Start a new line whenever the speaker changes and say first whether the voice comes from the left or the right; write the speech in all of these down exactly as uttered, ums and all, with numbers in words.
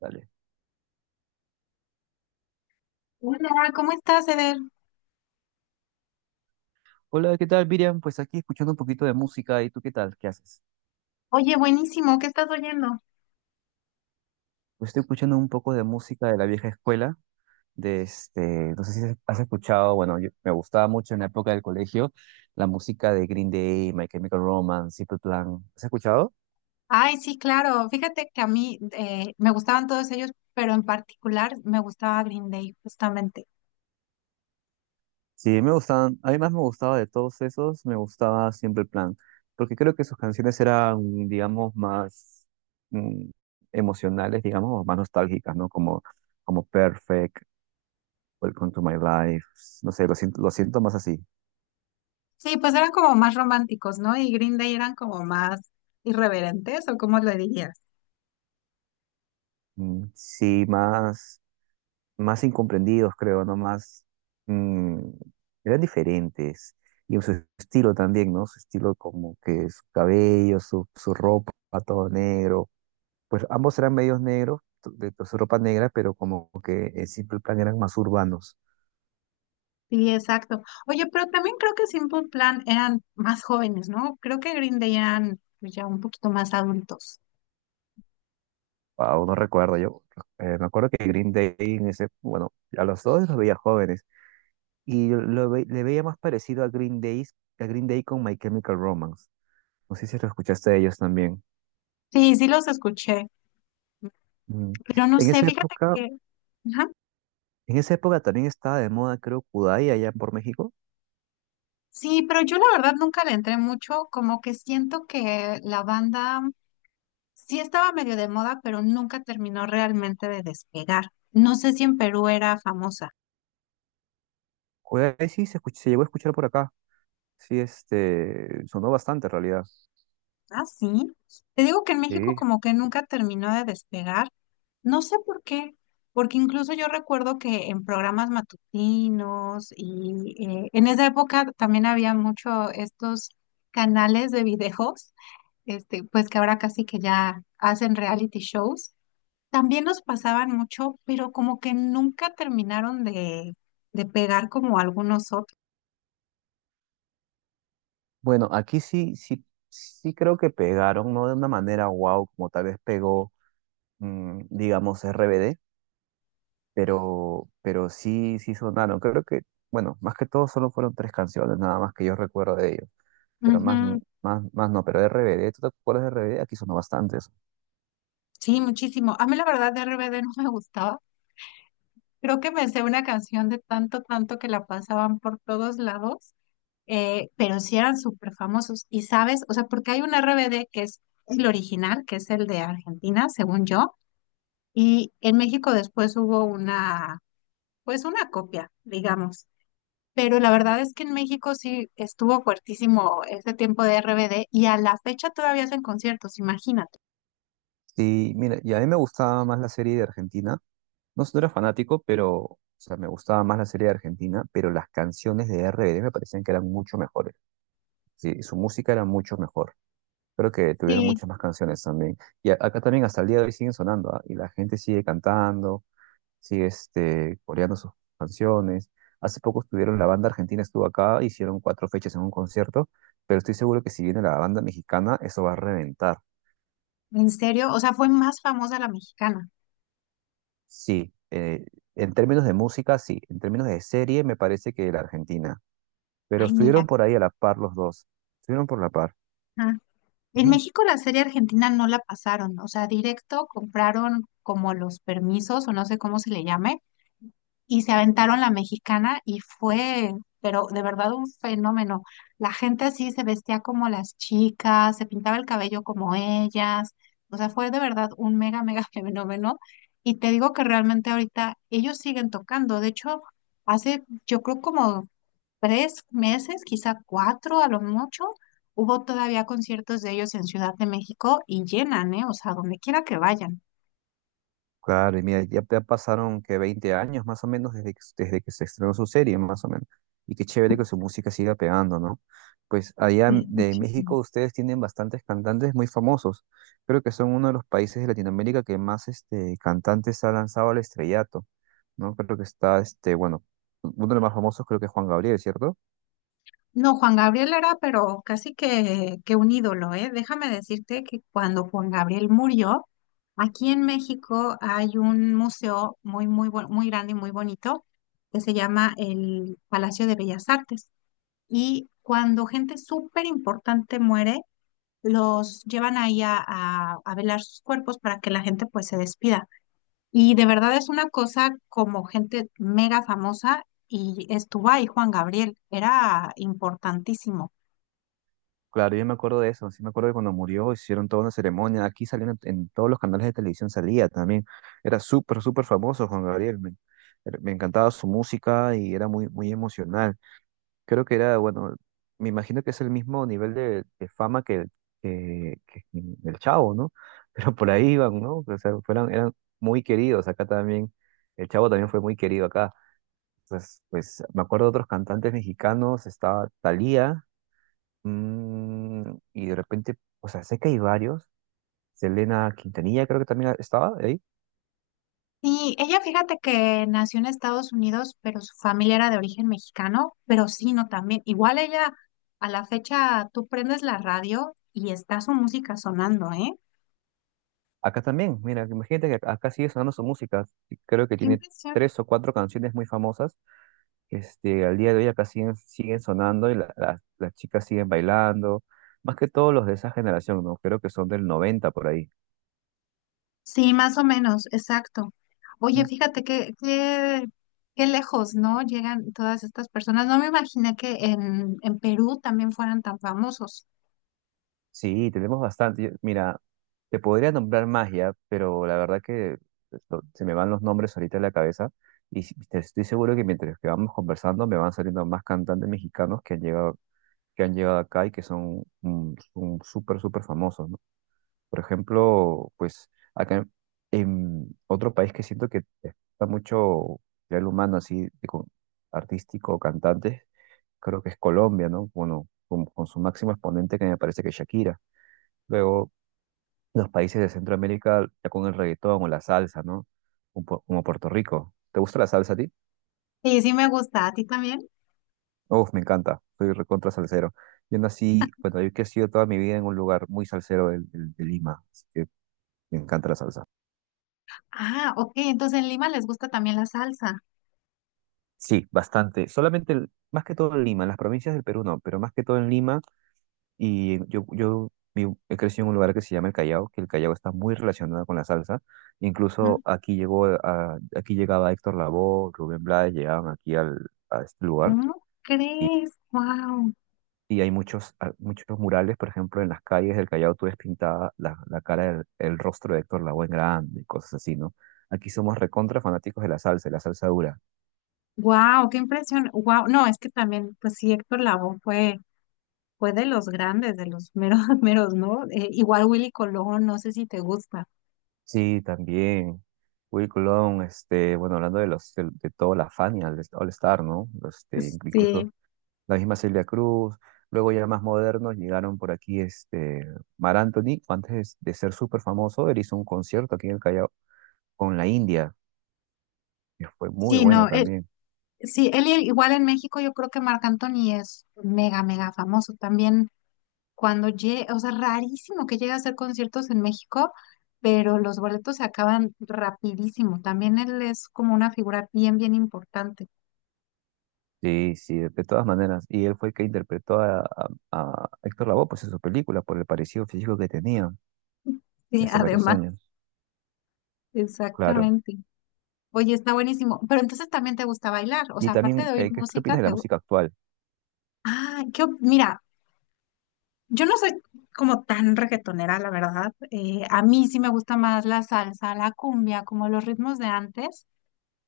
right: Dale.
left: Hola, ¿cómo estás, Eder?
right: Hola, ¿qué tal, Miriam? Pues aquí escuchando un poquito de música. ¿Y tú qué tal? ¿Qué haces?
left: Oye, buenísimo, ¿qué estás oyendo?
right: Pues estoy escuchando un poco de música de la vieja escuela. De este, no sé si has escuchado, bueno, yo- me gustaba mucho en la época del colegio la música de Green Day, My Chemical Romance, Simple Plan. ¿Has escuchado?
left: Ay, sí, claro. Fíjate que a mí eh, me gustaban todos ellos, pero en particular me gustaba Green Day, justamente.
right: Sí, me gustaban, a mí más me gustaba de todos esos, me gustaba Simple Plan, porque creo que sus canciones eran, digamos, más mm, emocionales, digamos, o más nostálgicas, ¿no? Como, como Perfect Welcome to my life. No sé, lo siento, lo siento más así.
left: Sí, pues eran como más románticos, ¿no? Y Green Day eran como más irreverentes, ¿o cómo lo dirías?
right: Mm, sí, más, más incomprendidos, creo, ¿no? Más, mm, eran diferentes. Y en su estilo también, ¿no? Su estilo como que su cabello, su, su ropa, todo negro. Pues ambos eran medios negros, t- de, de su ropa negra, pero como que en Simple Plan eran más urbanos.
left: Sí, exacto. Oye, pero también creo que Simple Plan eran más jóvenes, ¿no? Creo que Green Day eran, pues, ya un poquito más adultos.
right: Wow, no recuerdo yo. Eh, me acuerdo que Green Day en ese, bueno, a los dos los veía jóvenes. Y yo lo ve- le veía más parecido a Green Day, a Green Day con My Chemical Romance. No sé si lo escuchaste de ellos también.
left: Sí, sí los escuché,
right: Mm.
left: pero no
right: En
left: sé,
right: esa
left: fíjate
right: época,
left: que, ajá.
right: en esa época también estaba de moda, creo, Kudai allá por México.
left: Sí, pero yo la verdad nunca le entré mucho, como que siento que la banda sí estaba medio de moda, pero nunca terminó realmente de despegar. No sé si en Perú era famosa.
right: Kudai sí se escuch- se llegó a escuchar por acá. Sí, este, sonó bastante en realidad.
left: Ah, sí. Te digo que en México
right: Sí.
left: como que nunca terminó de despegar. No sé por qué, porque incluso yo recuerdo que en programas matutinos y eh, en esa época también había mucho estos canales de videos, este, pues que ahora casi que ya hacen reality shows, también nos pasaban mucho, pero como que nunca terminaron de, de pegar como algunos otros.
right: Bueno, aquí sí, sí, sí creo que pegaron, no de una manera wow, como tal vez pegó, mm, digamos, R B D, pero, pero sí, sí sonaron. Creo que, bueno, más que todo solo fueron tres canciones, nada más que yo recuerdo de ellos, pero más, n-
left: Ujú.
right: más, más no, pero de R B D, ¿tú te acuerdas de R B D? Aquí sonó bastantes.
left: Sí, muchísimo. A mí la verdad de R B D no me gustaba. Creo que me sé una canción de tanto, tanto que la pasaban por todos lados, eh, pero sí eran súper famosos. Y sabes, o sea, porque hay un R B D que es el original, que es el de Argentina, según yo, y en México después hubo una, pues una copia, digamos. Pero la verdad es que en México sí estuvo fuertísimo ese tiempo de R B D y a la fecha todavía hacen conciertos, imagínate.
right: Sí, mira, y a mí me gustaba más la serie de Argentina, no, no era fanático, pero, o sea, me gustaba más la serie de Argentina, pero las canciones de R B D me parecían que eran mucho mejores, sí, su música era mucho mejor. Creo que tuvieron
left: Sí,
right: muchas más canciones también. Y a- acá también hasta el día de hoy siguen sonando, ¿ah? Y la gente sigue cantando. Sí, este, coreando sus canciones. Hace poco estuvieron, la banda argentina estuvo acá, hicieron cuatro fechas en un concierto, pero estoy seguro que si viene la banda mexicana, eso va a reventar.
left: en serio, o sea, fue más famosa la mexicana.
right: Sí, eh, en términos de música, sí, en términos de serie, me parece que la Argentina, pero
left: Ay, mira.
right: estuvieron por ahí a la par los dos, estuvieron por la par.
left: Ajá. En México la serie argentina no la pasaron, o sea, directo compraron como los permisos o no sé cómo se le llame y se aventaron la mexicana y fue, pero de verdad un fenómeno. La gente así se vestía como las chicas, se pintaba el cabello como ellas, o sea, fue de verdad un mega, mega fenómeno. Y te digo que realmente ahorita ellos siguen tocando, de hecho, hace yo creo como tres meses, quizá cuatro a lo mucho. Hubo todavía conciertos de ellos en Ciudad de México y llenan, ¿eh? O sea, donde quiera que vayan.
right: Claro, y mira, ya, ya pasaron que veinte años más o menos desde que, desde que se estrenó su serie, más o menos. Y qué chévere que su música siga pegando, ¿no? Pues allá en-
left: Sí,
right: de
left: muchísimo.
right: México ustedes tienen bastantes cantantes muy famosos. Creo que son uno de los países de Latinoamérica que más este, cantantes ha lanzado al estrellato, ¿no? Creo que está, este, bueno, uno de los más famosos creo que es Juan Gabriel, ¿cierto?
left: No, Juan Gabriel era, pero casi que, que un ídolo, ¿eh? Déjame decirte que cuando Juan Gabriel murió, aquí en México hay un museo muy, muy, bu- muy grande y muy bonito que se llama el Palacio de Bellas Artes. Y cuando gente súper importante muere, los llevan ahí a, a, a velar sus cuerpos para que la gente, pues, se despida. Y de verdad es una cosa como gente mega famosa, y estuvo ahí Juan Gabriel, era importantísimo.
right: Claro, yo me acuerdo de eso, sí me acuerdo que cuando murió hicieron toda una ceremonia, aquí salían en, en todos los canales de televisión salía también, era súper, súper famoso Juan Gabriel, me, er, me encantaba su música y era muy, muy emocional, creo que era, bueno, me imagino que es el mismo nivel de, de fama que, que, que el Chavo, ¿no? Pero por ahí iban, ¿no? O sea, fueron, eran muy queridos, acá también, el Chavo también fue muy querido acá, pues, pues me acuerdo de otros cantantes mexicanos, estaba Thalía. Mm, y de repente, o sea, sé que hay varios. Selena Quintanilla creo que también estaba ahí.
left: Sí, ella, fíjate que nació en Estados Unidos, pero su familia era de origen mexicano, pero sí, no, también. Igual ella, a la fecha, tú prendes la radio y está su música sonando, ¿eh?
right: Acá también, mira, imagínate que acá acá sigue sonando su música. Creo que
left: Qué
right: tiene
left: impresión.
right: tres o cuatro canciones muy famosas. Este, al día de hoy acá siguen, siguen sonando y la- la- las chicas siguen bailando. Más que todos los de esa generación, ¿no? Creo que son del noventa por ahí.
left: Sí, más o menos, exacto. Oye, fíjate que, que- qué lejos, ¿no? Llegan todas estas personas. No me imaginé que en, en Perú también fueran tan famosos.
right: Sí, tenemos bastante. Yo- mira, te podría nombrar magia, pero la verdad que esto- se me van los nombres ahorita en la cabeza y si- te- estoy seguro que mientras que vamos conversando me van saliendo más cantantes mexicanos que han llegado, que han llegado acá y que son mm, son súper, súper famosos, ¿no? Por ejemplo, pues acá en, en otro país que siento que está mucho ya el humano así, de con- artístico, cantantes, creo que es Colombia, ¿no? Bueno, con, con su máximo exponente que me parece que es Shakira. Luego los países de Centroamérica ya con el reggaetón o la salsa, ¿no? Un po- Como Puerto Rico. ¿Te gusta la salsa a ti?
left: Sí, sí me gusta, ¿a ti también?
right: Uf, me encanta. Soy recontra salsero. Yo nací, bueno, yo he crecido toda mi vida en un lugar muy salsero del- del- de, Lima, así que me encanta la salsa.
left: Ah, ok, entonces en Lima les gusta también la salsa.
right: Sí, bastante. Solamente, el- más que todo en Lima, en las provincias del Perú no, pero más que todo en Lima. Y yo, yo vi- he crecido en un lugar que se llama el Callao, que el Callao está muy relacionado con la salsa. Incluso
left: ¿No?
right: aquí llegó, a- aquí llegaba Héctor Lavoe, Rubén Blades, llegaban aquí al, a este lugar.
left: ¿Cómo
right: Y,
left: crees? ¡Wow!
right: y hay muchos, ah, muchos murales, por ejemplo, en las calles del Callao tú ves pintada la, la cara, del- el, rostro de Héctor Lavoe en grande y cosas así, ¿no? Aquí somos recontra fanáticos de la salsa, de la salsa dura.
left: Wow, qué impresión. Wow, no, es que también, pues sí, Héctor Lavoe fue, fue de los grandes, de los meros, meros, ¿no? Eh, igual Willy Colón, no sé si te gusta.
right: Sí, también. Will Colón, este, bueno, hablando de los, de, de toda la Fania, el All Star, ¿no? Este,
left: Sí,
right: incluso la misma Celia Cruz. Luego ya más modernos llegaron por aquí, este, Mar Anthony, antes de ser súper famoso, él hizo un concierto aquí en el Callao con la India, que fue muy
left: sí,
right: bueno
left: no, eh,
right: también.
left: sí, él i- igual en México yo creo que Marc Anthony es mega, mega famoso también. Cuando llega, o sea, rarísimo que llegue a hacer conciertos en México, pero los boletos se acaban rapidísimo. También él es como una figura bien, bien importante.
right: Sí, sí, de todas maneras. Y él fue el que interpretó a, a- a Héctor Lavoe pues, en su película por el parecido físico que tenía
left: Sí,
right: hace varios
left: además,
right: años. Claro.
left: exactamente. Oye, está buenísimo. Pero entonces también te gusta bailar. O
right: Y
left: sea, aparte
right: también,
left: de oír
right: eh, ¿qué, qué
left: música,
right: opinas de la
left: te gusta.
right: música actual?
left: Ah, qué op- mira, yo no soy como tan reggaetonera, la verdad. Eh, a mí sí me gusta más la salsa, la cumbia, como los ritmos de antes.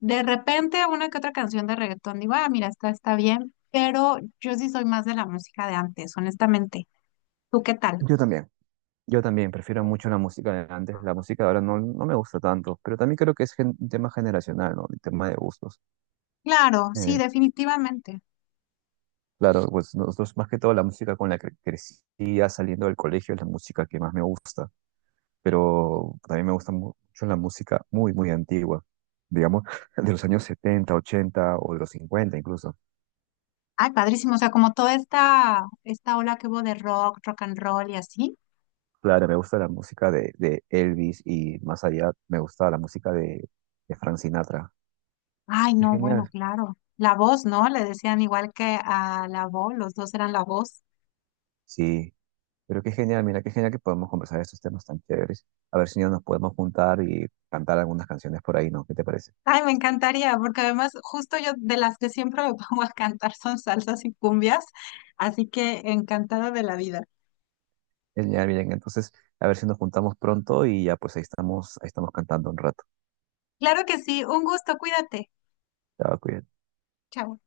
left: De repente, una que otra canción de reggaetón, digo, ah, mira, esta está bien. Pero yo sí soy más de la música de antes, honestamente. ¿Tú qué tal?
right: Yo también. Yo también prefiero mucho la música de antes. La música de ahora no, no me gusta tanto, pero también creo que es gen- un tema generacional, ¿no? Un tema de gustos.
left: Claro, sí,
right: Eh,
left: definitivamente.
right: claro, pues nosotros más que todo la música con la que crecía saliendo del colegio es la música que más me gusta. Pero también me gusta mu- mucho la música muy, muy antigua, digamos, de los años setenta ochenta o de los cincuenta incluso.
left: Ay, padrísimo. O sea, como toda esta, esta ola que hubo de rock, rock and roll y así.
right: Claro, me gusta la música de, de Elvis y más allá me gusta la música de, de Frank Sinatra.
left: Ay,
right: Qué
left: no, bueno,
right: genial.
left: claro. La voz, ¿no? Le decían igual que a la voz, los dos eran la voz.
right: Sí, pero qué genial, mira, qué genial que podemos conversar de estos temas tan chéveres. A ver si ya nos podemos juntar y cantar algunas canciones por ahí, ¿no? ¿Qué te parece?
left: Ay, me encantaría, porque además justo yo de las que siempre me pongo a cantar son salsas y cumbias, así que encantada de la vida.
right: Genial, bien, entonces, a ver si nos juntamos pronto y ya pues ahí estamos, ahí estamos cantando un rato.
left: Claro que sí, un gusto, cuídate.
right: Chao, cuídate.
left: Chao.